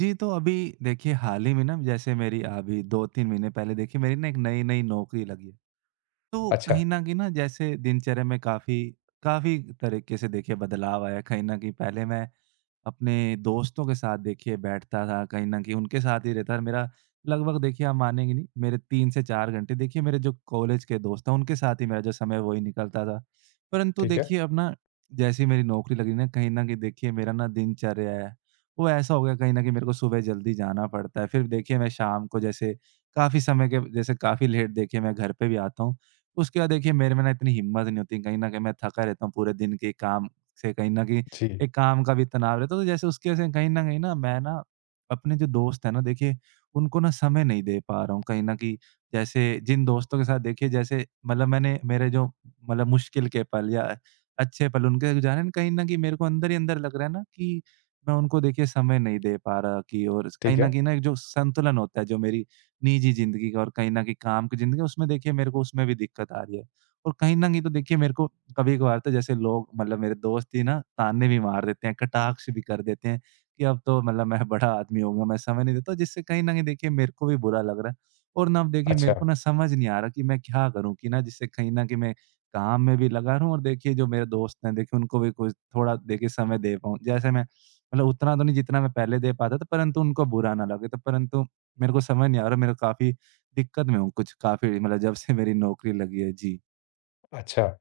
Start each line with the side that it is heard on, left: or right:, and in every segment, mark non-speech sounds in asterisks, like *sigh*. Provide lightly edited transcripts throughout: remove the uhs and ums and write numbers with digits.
right: जी, तो अभी देखिए हाल ही में ना जैसे मेरी अभी 2-3 महीने पहले देखिए मेरी ना एक नई-नई नौकरी लगी है। तो
left: अच्छा,
right: कहीं न कहीं ना जैसे दिनचर्या में काफ़ी काफ़ी तरीके से देखिए बदलाव आया। कहीं न कहीं पहले मैं अपने दोस्तों के साथ देखिए बैठता था, कहीं न कहीं उनके साथ ही रहता था। मेरा लगभग देखिए आप मानेंगे नहीं, मेरे 3 से 4 घंटे देखिए मेरे जो कॉलेज के दोस्त हैं उनके साथ ही मेरा जो समय है वो ही निकलता था। परंतु
left: ठीक है।
right: देखिए अब ना, जैसे ही मेरी नौकरी लगी ना, कहीं न कहीं देखिए मेरा ना दिनचर्या है वो ऐसा हो गया, कहीं न कहीं मेरे को सुबह जल्दी जाना पड़ता है। फिर देखिए मैं शाम को जैसे काफ़ी समय के जैसे काफ़ी लेट देखिए मैं घर पे भी आता हूँ। उसके बाद देखिए मेरे में ना इतनी हिम्मत नहीं होती, कहीं न कहीं मैं थका रहता हूँ पूरे दिन के काम से, कहीं न कहीं
left: जी,
right: एक काम का भी तनाव रहता है। तो जैसे उसकी वजह से कहीं न कहीं ना मैं ना अपने जो दोस्त हैं ना देखिए, उनको ना समय नहीं दे पा रहा हूँ कहीं न कहीं। जैसे जिन दोस्तों के साथ देखिए, जैसे मतलब मैंने मेरे जो मतलब मुश्किल के पल या अच्छे पल उनके साथ गुज़ारे हैं, कहीं न कहीं मेरे को अंदर ही अंदर लग रहा है ना कि मैं उनको देखिए समय नहीं दे पा रहा, कि और कहीं
left: ठीक
right: न
left: है।
right: कहीं ना एक जो संतुलन होता है जो मेरी निजी ज़िंदगी का और कहीं न कहीं काम की ज़िंदगी, उसमें देखिए मेरे को उसमें भी दिक्कत आ रही है। और कहीं न कहीं तो देखिए मेरे को कभी-कभार तो जैसे लोग, मतलब मेरे दोस्त ही ना, ताने भी मार देते हैं, कटाक्ष भी कर देते हैं कि अब तो मतलब मैं बड़ा आदमी हो गया, मैं समय नहीं देता, जिससे कहीं न कहीं देखिए मेरे को भी बुरा लग रहा है। और ना अब देखिए मेरे
left: अच्छा,
right: को ना समझ नहीं आ रहा कि मैं क्या करूँ कि ना, जिससे कहीं न कहीं मैं काम में भी लगा रहूँ और देखिए जो मेरे दोस्त हैं देखिए उनको भी कुछ थोड़ा देखिए समय दे पाऊँ। जैसे मैं मतलब उतना तो नहीं जितना मैं पहले दे पाता था, परंतु उनको बुरा ना लगे, तो परंतु मेरे को समझ नहीं आ रहा, मेरा काफ़ी दिक्कत में हूँ कुछ काफ़ी, मतलब जब से मेरी नौकरी लगी है। जी।
left: अच्छा।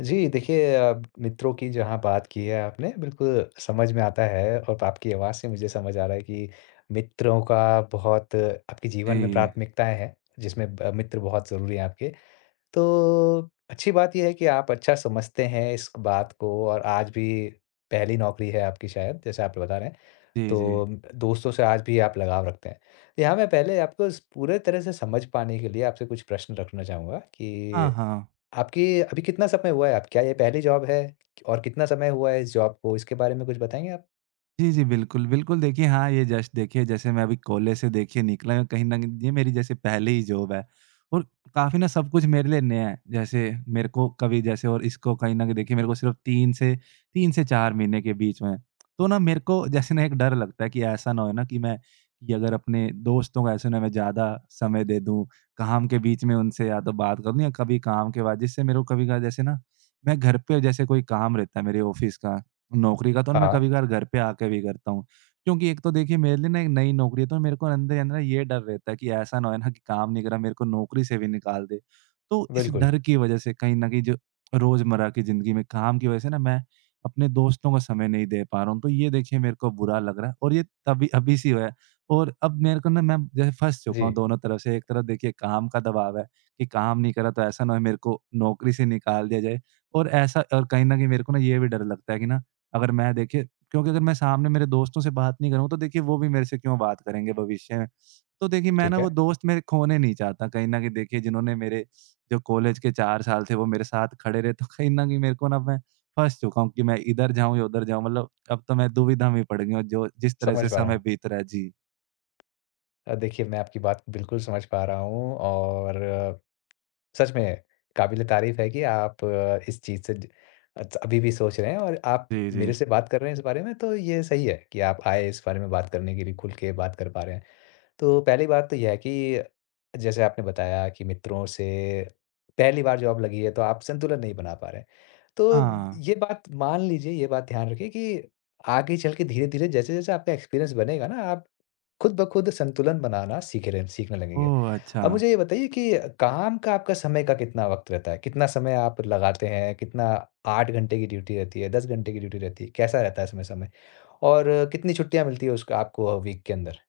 left: जी, देखिए अब मित्रों की जहाँ बात की है आपने बिल्कुल समझ में आता है और आपकी आवाज़ से मुझे समझ आ रहा है कि मित्रों का बहुत आपके जीवन में
right: जी।
left: प्राथमिकताएँ हैं, जिसमें ब मित्र बहुत ज़रूरी हैं आपके। तो अच्छी बात ये है कि आप अच्छा समझते हैं इस बात को और आज भी पहली नौकरी है आपकी शायद, जैसे आप बता रहे हैं।
right: जी, जी।
left: तो दोस्तों से आज भी आप लगाव रखते हैं। यहाँ मैं पहले आपको स पूरे तरह से समझ पाने के लिए आपसे कुछ प्रश्न रखना चाहूँगा
right: हाँ,
left: कि
right: हाँ।
left: आपकी अभी कितना समय हुआ है आप क्या ये पहली जॉब है? और कितना समय हुआ है इस जॉब को, इसके बारे में कुछ बताएँगे आप?
right: जी, जी, बिल्कुल, बिल्कुल देखिए, हाँ, ये जस्ट देखिए जैसे मैं अभी कॉलेज से देखिए निकला हूँ, कहीं न कहीं ये मेरी जैसे पहली ही जॉब है और काफ़ी ना सब कुछ मेरे लिए नया है। जैसे मेरे को कभी जैसे, और इसको कहीं न कहीं देखिए मेरे को सिर्फ़ 3 से 4 महीने के बीच में है। तो ना मेरे को जैसे ना एक डर लगता है कि ऐसा ना हो ना कि मैं, कि अगर अपने दोस्तों को ऐसे ना मैं ज़्यादा समय दे दूँ, काम के बीच में उनसे या तो बात कर लूँ या कभी काम के बाद, जिससे मेरे को कभी-कभार जैसे ना मैं घर पे जैसे कोई काम रहता है मेरे ऑफ़िस का, नौकरी का, तो ना मैं
left: हाँ,
right: कभी-कभार घर पे आके भी करता हूँ। क्योंकि एक तो देखिए मेरे लिए ना एक नई नौकरी है, तो मेरे को अंदर ही अंदर ये डर रहता है कि ऐसा ना हो ना कि काम नहीं करा मेरे को नौकरी से भी निकाल दे। तो इस
left: बिल्कुल।
right: डर की वज़ह से कहीं न कहीं, जो रोज़मर्रा की ज़िंदगी में काम की वज़ह से ना, मैं अपने दोस्तों को समय नहीं दे पा रहा हूँ। तो ये देखिए मेरे को बुरा लग रहा है, और ये तभी अभी से हुआ है, और अब मेरे को ना, मैं जैसे फँस चुका हूँ
left: जी,
right: दोनों तरफ से। एक तरफ देखिए काम का दबाव है कि काम नहीं करा तो ऐसा ना हो मेरे को नौकरी से निकाल दिया जाए, और ऐसा, और कहीं न कहीं मेरे को ना ये भी डर लगता है कि ना, अगर मैं देखिए, क्योंकि अगर मैं सामने मेरे दोस्तों से बात नहीं करूँ, तो देखिए वो भी मेरे से क्यों बात करेंगे भविष्य में। तो देखिए मैं ना
left: ठीक
right: वो
left: है,
right: दोस्त मेरे खोने नहीं चाहता, कहीं न कहीं देखिए जिन्होंने मेरे, जो कॉलेज के 4 साल थे वो मेरे साथ खड़े रहे, तो कहीं न कहीं मेरे को ना, मैं फँस चुका हूँ कि मैं इधर जाऊँ या उधर जाऊँ, मतलब अब तो मैं दुविधा में पड़ गया हूँ जो जिस तरह
left: समझ
right: से
left: पा रहा
right: समय
left: हूँ।
right: बीत रहा है। जी।
left: देखिए मैं आपकी बात बिल्कुल समझ पा रहा हूँ और सच में, काबिल-ए-तारीफ़ है कि आप इस चीज़ से ज अच अभी भी सोच रहे हैं और आप
right: जी।
left: मेरे
right: जी,
left: से बात कर रहे हैं इस बारे में, तो ये सही है कि आप आए इस बारे में बात करने के लिए, खुल के बात कर पा रहे हैं। तो पहली बात तो यह है कि जैसे आपने बताया कि मित्रों से पहली बार जॉब लगी है, तो आप संतुलन नहीं बना पा रहे हैं। तो
right: हाँ।
left: ये बात मान लीजिए, ये बात ध्यान रखिए कि आगे चल के धीरे-धीरे जैसे-जैसे आपका एक्सपीरियंस बनेगा ना, आप खुद ब खुद संतुलन बनाना सीखने लगेंगे।
right: ओह! अच्छा।
left: अब मुझे ये बताइए कि काम का आपका समय का कितना वक़्त रहता है? कितना समय आप लगाते हैं? कितना 8 घंटे की ड्यूटी रहती है, 10 घंटे की ड्यूटी रहती है? कैसा रहता है इसमें समय? और कितनी छुट्टियाँ मिलती है उसका आपको वीक के अंदर?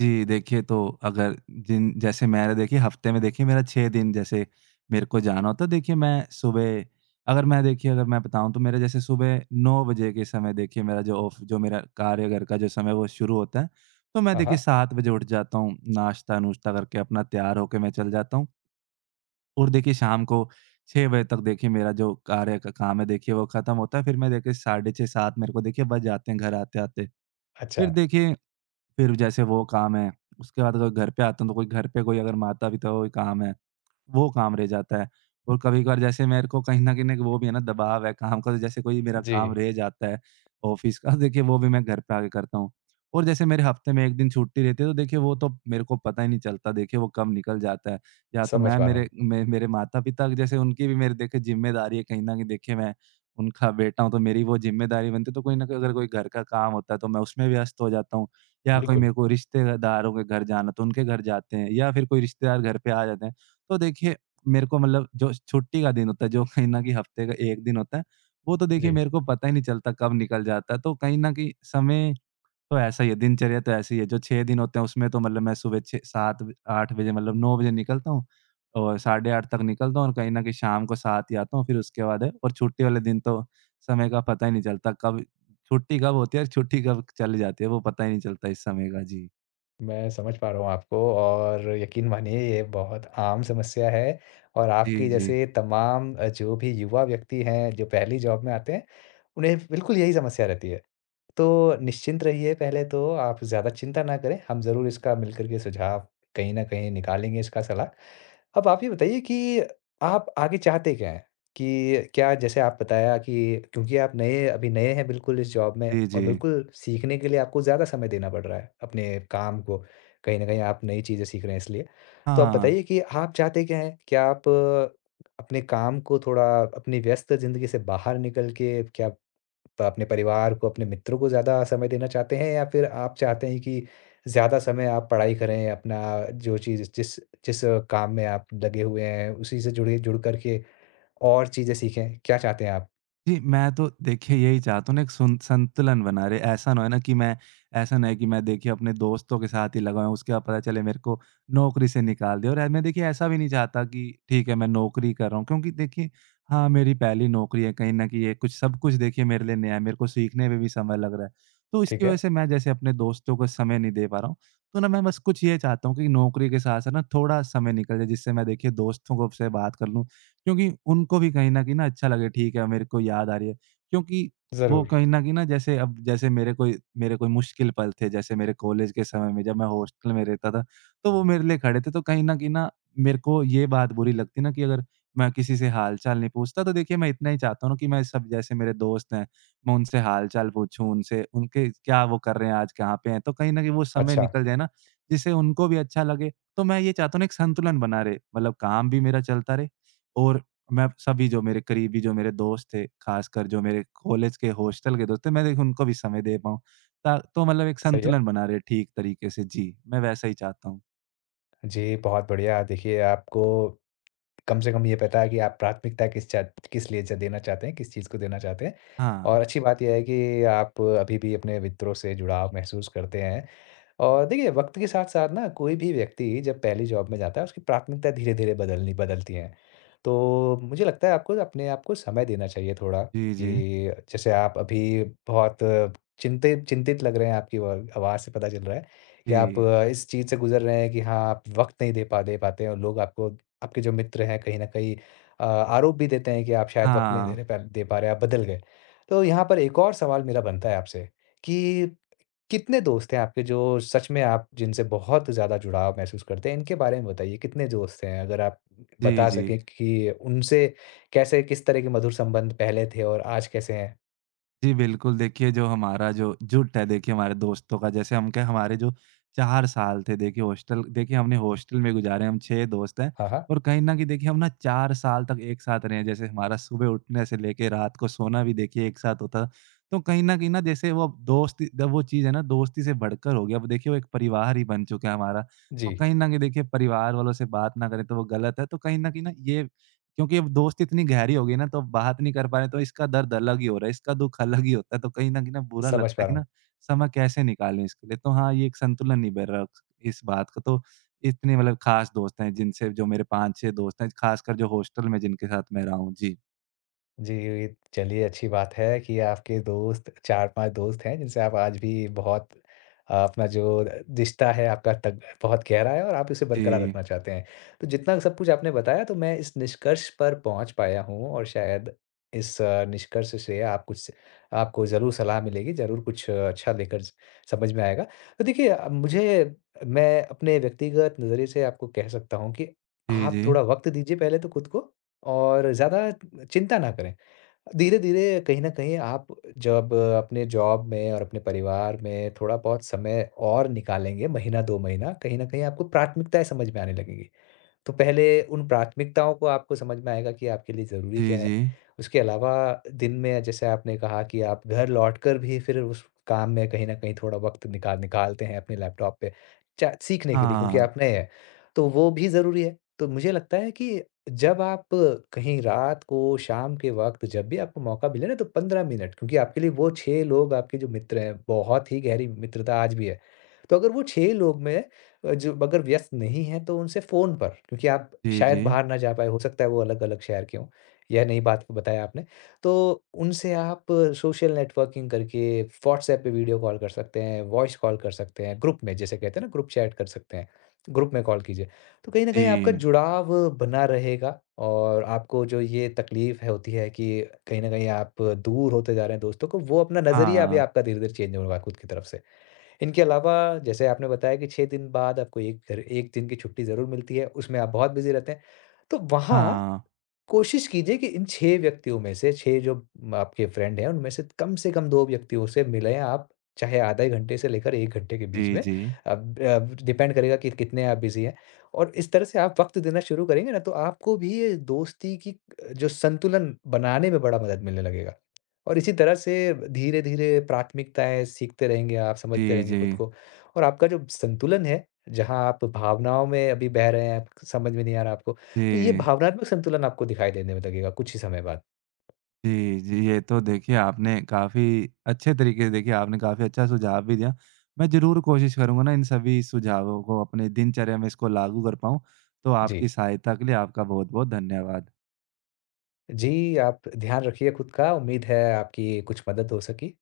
right: जी, देखिए, तो अगर जिन जैसे मैंने देखिए हफ्ते में देखिए मेरा 6 दिन जैसे मेरे को जाना होता है, देखिए मैं सुबह, अगर मैं देखिए, अगर मैं बताऊँ तो मेरा जैसे सुबह 9 बजे के समय देखिए मेरा जो ऑफ जो मेरा कार्य घर का जो समय वो शुरू होता है। तो मैं
left: हाँ,
right: देखिए
left: हाँ।
right: 7 बजे उठ जाता हूँ, नाश्ता-नुश्ता करके अपना तैयार होके मैं चल जाता हूँ, और देखिए शाम को 6 बजे तक देखिए मेरा जो कार्य का काम है देखिए वो खत्म होता है। फिर मैं देखिए साढ़े 6, 7 मेरे को देखिए बज जाते हैं घर आते-आते।
left: अच्छा।
right: फिर देखिए, फिर जैसे वो काम है, उसके बाद अगर घर पे आता हूँ तो कोई घर पे, कोई अगर माता-पिता का कोई काम है, वो काम रह जाता है। और कभी-कभार जैसे मेरे को कहीं न कहीं एक वो भी है ना, दबाव है काम का, तो जैसे कोई मेरा
left: जी,
right: काम रह जाता है ऑफ़िस का, *laughs* देखिए वो भी मैं घर पे आके करता हूँ। और जैसे मेरे हफ़्ते में 1 दिन छुट्टी रहती है, तो देखिए वो तो मेरे को पता ही नहीं चलता, देखिए वो कब निकल जाता है। या तो
left: समझ
right: मैं
left: पा रहा
right: मेरे
left: हूँ।
right: मे मेरे माता-पिता, जैसे उनकी भी मेरे देखिए ज़िम्मेदारी है, कहीं न कहीं देखिए मैं उनका बेटा हूँ, तो मेरी वो ज़िम्मेदारी बनती है, तो कोई न कोई अगर कोई घर का काम होता है, तो मैं उसमें व्यस्त हो जाता हूँ। या कोई मेरे
left: बिल्कुल,
right: को रिश्तेदारों के घर जाना, तो उनके घर जाते हैं या फिर कोई रिश्तेदार घर पे आ जाते हैं। तो देखिए मेरे को, मतलब जो छुट्टी का दिन होता है, जो कहीं न कहीं हफ्ते का 1 दिन होता है, वो तो देखिए
left: जी,
right: मेरे को पता ही नहीं चलता कब निकल जाता है। तो कहीं न कहीं समय तो ऐसा ही है, दिनचर्या तो ऐसी ही है। जो 6 दिन होते हैं उसमें तो मतलब मैं सुबह 6, 7 ब 8 बजे, मतलब 9 बजे निकलता हूँ, और साढ़े 8 तक निकलता हूँ, और कहीं न कहीं शाम को 7 ही आता हूँ, फिर उसके बाद है, और छुट्टी वाले दिन तो समय का पता ही नहीं चलता कब, छुट्टी कब होती है और छुट्टी कब चली जाती है, वो पता ही नहीं चलता इस समय का। जी।
left: मैं समझ पा रहा हूँ आपको और यकीन मानिए ये बहुत आम समस्या है और
right: जी,
left: आपकी
right: जी।
left: जैसे तमाम जो भी युवा व्यक्ति हैं, जो पहली जॉब में आते हैं, उन्हें बिल्कुल यही समस्या रहती है। तो निश्चिंत रहिए पहले तो आप ज़्यादा चिंता ना करें, हम ज़रूर इसका मिलकर के सुझाव कहीं न कहीं निकालेंगे इसका सलाह। अब आप ये बताइए कि आप आगे चाहते क्या हैं? कि क्या जैसे आप बताया कि क्योंकि आप नए अभी नए हैं बिल्कुल इस जॉब में
right: जी,
left: और
right: जी।
left: बिल्कुल सीखने के लिए आपको ज़्यादा समय देना पड़ रहा है अपने काम को। कहीं न कहीं आप नई चीज़ें सीख रहे हैं इसलिए। तो आप
right: हाँ।
left: बताइए कि आप चाहते क्या हैं? क्या आप अपने काम को थोड़ा अपनी व्यस्त ज़िंदगी से बाहर निकल के क्या तो अपने परिवार को, अपने मित्रों को ज़्यादा समय देना चाहते हैं या फिर आप चाहते हैं कि ज़्यादा समय आप पढ़ाई करें, अपना जो चीज़ जिस जिस काम में आप लगे हुए हैं, उसी से जुड़ कर के और चीज़ें सीखें? क्या चाहते हैं आप?
right: जी, मैं तो देखिए यही चाहता हूँ ना एक सुन संतुलन बना रहे। ऐसा ना हो ना कि मैं, ऐसा ना है कि मैं देखिए अपने दोस्तों के साथ ही लगा हूँ, उसके बाद पता चले मेरे को नौकरी से निकाल दिया। और ऐ मैं देखिए ऐसा भी नहीं चाहता कि ठीक है मैं नौकरी कर रहा हूँ, क्योंकि देखिए हाँ, मेरी पहली नौकरी है, कहीं न कहीं ये कुछ सब कुछ देखिए मेरे लिए नया है, मेरे को सीखने में भी समय लग रहा है। तो इसकी
left: ठीक
right: वज़ह
left: है?
right: से मैं जैसे अपने दोस्तों को समय नहीं दे पा रहा हूँ। तो ना मैं बस कुछ ये चाहता हूँ कि नौकरी के साथ-साथ ना थोड़ा समय निकल जाए, जिससे मैं देखिए दोस्तों को से बात कर लूँ। क्योंकि उनको भी कहीं न कहीं ना अच्छा लगे, ठीक है मेरे को याद आ रही है। क्योंकि वो
left: ज़रूर।
right: कहीं न कहीं ना जैसे, अब जैसे मेरे कोई मुश्किल पल थे, जैसे मेरे कॉलेज के समय में, जब मैं हॉस्टल में रहता था, तो वो मेरे लिए खड़े थे। तो कहीं न कहीं ना मेरे को ये बात बुरी लगती ना कि अगर मैं किसी से हाल-चाल नहीं पूछता, तो देखिए मैं इतना ही चाहता हूँ ना कि मैं सब, जैसे मेरे दोस्त हैं, मैं उनसे हाल-चाल पूछूँ, उनसे उनके क्या वो कर रहे हैं, आज कहाँ पे हैं? तो कहीं न कहीं वो समय
left: अच्छा,
right: निकल जाए ना, जिससे उनको भी अच्छा लगे। तो मैं ये चाहता हूँ ना एक संतुलन बना रहे, मतलब काम भी मेरा चलता रहे, और मैं सभी जो मेरे करीबी, जो मेरे दोस्त थे, ख़ासकर जो मेरे कॉलेज के हॉस्टल के दोस्त थे, मैं देखिए उनको भी समय दे पाऊँ। ता तो मतलब एक
left: सही है।
right: संतुलन बना रहे ठीक तरीके से। जी, मैं वैसा ही चाहता हूँ।
left: जी, बहुत बढ़िया। देखिए, आपको कम से कम ये पता है कि आप प्राथमिकता किस लिए ज देना चाहते हैं, किस चीज़ को देना चाहते हैं
right: हाँ।
left: और अच्छी बात ये है कि आप अभी भी अपने मित्रों से जुड़ाव महसूस करते हैं। और देखिए, वक़्त के साथ-साथ ना कोई भी व्यक्ति जब पहली जॉब में जाता है, उसकी प्राथमिकता धीरे-धीरे बदलनी बदलती हैं। तो मुझे लगता है आपको अपने आप को समय देना चाहिए थोड़ा
right: जी, जी।
left: कि जैसे आप अभी बहुत चिंतित चिंतित लग रहे हैं, आपकी व आवाज़ से पता चल रहा है कि आप
right: जी।
left: इस चीज़ से गुज़र रहे हैं कि हाँ, आप वक़्त नहीं दे पाते हैं और लोग आपको आपके जो मित्र हैं कहीं न कहीं आरोप भी देते हैं कि आप शायद वक़्त नहीं
right: हाँ।
left: दे पा रहे, आप बदल गए। तो यहाँ पर एक और सवाल मेरा बनता है आपसे कि कितने दोस्त हैं आपके जो सच में आप जिनसे बहुत ज़्यादा जुड़ाव महसूस करते हैं? इनके बारे में बताइए, कितने दोस्त हैं? अगर आप
right: जी,
left: बता
right: जी।
left: सकें कि उनसे कैसे किस तरह के मधुर संबंध पहले थे और आज कैसे हैं?
right: जी, बिल्कुल। देखिए, जो हमारा जो जुट है, देखिए हमारे दोस्तों का, जैसे हम क्या हमारे जो 4 साल थे, देखिए हॉस्टल देखिए हमने हॉस्टल में गुज़ारे हैं, हम 6 दोस्त हैं,
left: हाँ, हाँ।
right: और कहीं न कहीं देखिए हम ना 4 साल तक एक साथ रहे हैं। जैसे हमारा सुबह उठने से लेके रात को सोना भी देखिए एक साथ होता था। तो कहीं न कहीं ना जैसे वो अब दोस्ती द वो चीज़ है ना, दोस्ती से बढ़कर हो गया। अब देखिए वो एक परिवार ही बन चुका है हमारा,
left: जी,
right: और कहीं न कहीं देखिए परिवार वालों से बात ना करें तो वो गलत है। तो कहीं न कहीं ना ये क्योंकि अब दोस्ती इतनी गहरी हो गई ना, तो अब बात नहीं कर पा रहे, तो इसका दर्द अलग ही हो रहा है, इसका दुःख अलग ही होता है, तो कहीं न कहीं ना बुरा
left: समझ
right: लगता
left: पा
right: है कि
left: रहा
right: ना,
left: हूँ।
right: समय कैसे निकालें इसके लिए? तो हाँ, ये एक संतुलन नहीं बन रहा इस बात का। तो इतने मतलब खास दोस्त हैं, जिनसे जो मेरे 5-6 दोस्त हैं, खासकर जो हॉस्टल में जिनके साथ मैं रहा हूँ। जी।
left: जी, चलिए अच्छी बात है कि आपके दोस्त 4-5 दोस्त हैं जिनसे आप आज भी बहुत अपना जो रिश्ता है आपका तग बहुत गहरा है और आप इसे बरकरार
right: जी।
left: रखना चाहते हैं। तो जितना सब कुछ आपने बताया तो मैं इस निष्कर्ष पर पहुँच पाया हूँ और शायद इस निष्कर्ष से आप कुछ आपको ज़रूर सलाह मिलेगी, ज़रूर कुछ अच्छा लेकर स समझ में आएगा। तो देखिए मुझे मैं अपने व्यक्तिगत नज़रिए से आपको कह सकता हूँ कि
right: जी,
left: आप
right: जी।
left: थोड़ा वक़्त दीजिए पहले तो खुद को। और ज़्यादा चिंता ना करें। धीरे-धीरे कहीं न कहीं आप जब अपने जॉब में और अपने परिवार में थोड़ा-बहुत समय और निकालेंगे महीना 2 महीना, कहीं न कहीं आपको प्राथमिकताएँ समझ में आने लगेंगी। तो पहले उन प्राथमिकताओं को आपको समझ में आएगा कि आपके लिए ज़रूरी
right: जी,
left: क्या है।
right: जी।
left: उसके अलावा दिन में जैसे आपने कहा कि आप घर लौटकर भी फिर उस काम में कहीं न कहीं थोड़ा वक़्त निकालते हैं अपने लैपटॉप पे, चा सीखने के लिए क्योंकि
right: हाँ।
left: आप नए हैं, तो वो भी ज़रूरी है। तो मुझे लगता है कि जब आप कहीं रात को, शाम के वक़्त जब भी आपको मौका मिले ना तो 15 मिनट क्योंकि आपके लिए वो 6 लोग आपके जो मित्र हैं, बहुत ही गहरी मित्रता आज भी है। तो अगर वो 6 लोग में जो अगर व्यस्त नहीं हैं तो उनसे फ़ोन पर, क्योंकि आप
right: जी, जी।
left: शायद बाहर ना जा पाएँ, हो सकता है वो अलग-अलग शहर के हों। यह नई बात बताया आपने। तो उनसे आप सोशल नेटवर्किंग करके व्हाट्सऐप पे वीडियो कॉल कर सकते हैं, वॉइस कॉल कर सकते हैं, ग्रुप में जैसे कहते हैं ना ग्रुप चैट कर सकते हैं, ग्रुप में कॉल कीजिए। तो कहीं न कहीं आपका
right: जी।
left: जुड़ाव बना रहेगा और आपको जो ये तकलीफ़ है होती है कि कहीं न कहीं आप दूर होते जा रहे हैं दोस्तों को, वो अपना नज़रिया भी
right: हाँ।
left: आपका धीरे-धीरे चेंज होगा खुद की तरफ से। इनके अलावा जैसे आपने बताया कि 6 दिन बाद आपको 1 दिन की छुट्टी ज़रूर मिलती है, उसमें आप बहुत बिज़ी रहते हैं। तो वहाँ
right: हाँ।
left: कोशिश कीजिए कि इन 6 व्यक्तियों में से 6 जो आपके फ्रेंड हैं, उनमें से कम 2 व्यक्तियों से मिलें आप, चाहे आधे घंटे से लेकर 1 घंटे के
right: जी,
left: बीच में।
right: जी।
left: अब डिपेंड करेगा कि कितने आप बिज़ी हैं और इस तरह से आप वक़्त देना शुरू करेंगे ना, तो आपको भी ये दोस्ती की जो संतुलन बनाने में बड़ा मदद मिलने लगेगा। और इसी तरह से धीरे-धीरे प्राथमिकताएँ सीखते रहेंगे आप, समझते
right: जी,
left: रहेंगे
right: जी।
left: खुद को और आपका जो संतुलन है, जहाँ आप भावनाओं में अभी बह रहे हैं, समझ में नहीं आ रहा आपको, तो ये
right: जी।
left: भावनात्मक संतुलन आपको दिखाई देने में लगेगा कुछ ही समय बाद।
right: जी, जी। ये तो देखिए आपने काफ़ी अच्छे तरीके से देखिए आपने काफ़ी अच्छा सुझाव भी दिया। मैं ज़रूर कोशिश करूँगा ना इन सभी सुझावों को अपने दिनचर्या में इसको लागू कर पाऊँ। तो आपकी
left: जी।
right: सहायता के लिए आपका बहुत-बहुत धन्यवाद।
left: जी, आप ध्यान रखिए खुद का, उम्मीद है आपकी कुछ मदद हो सकी।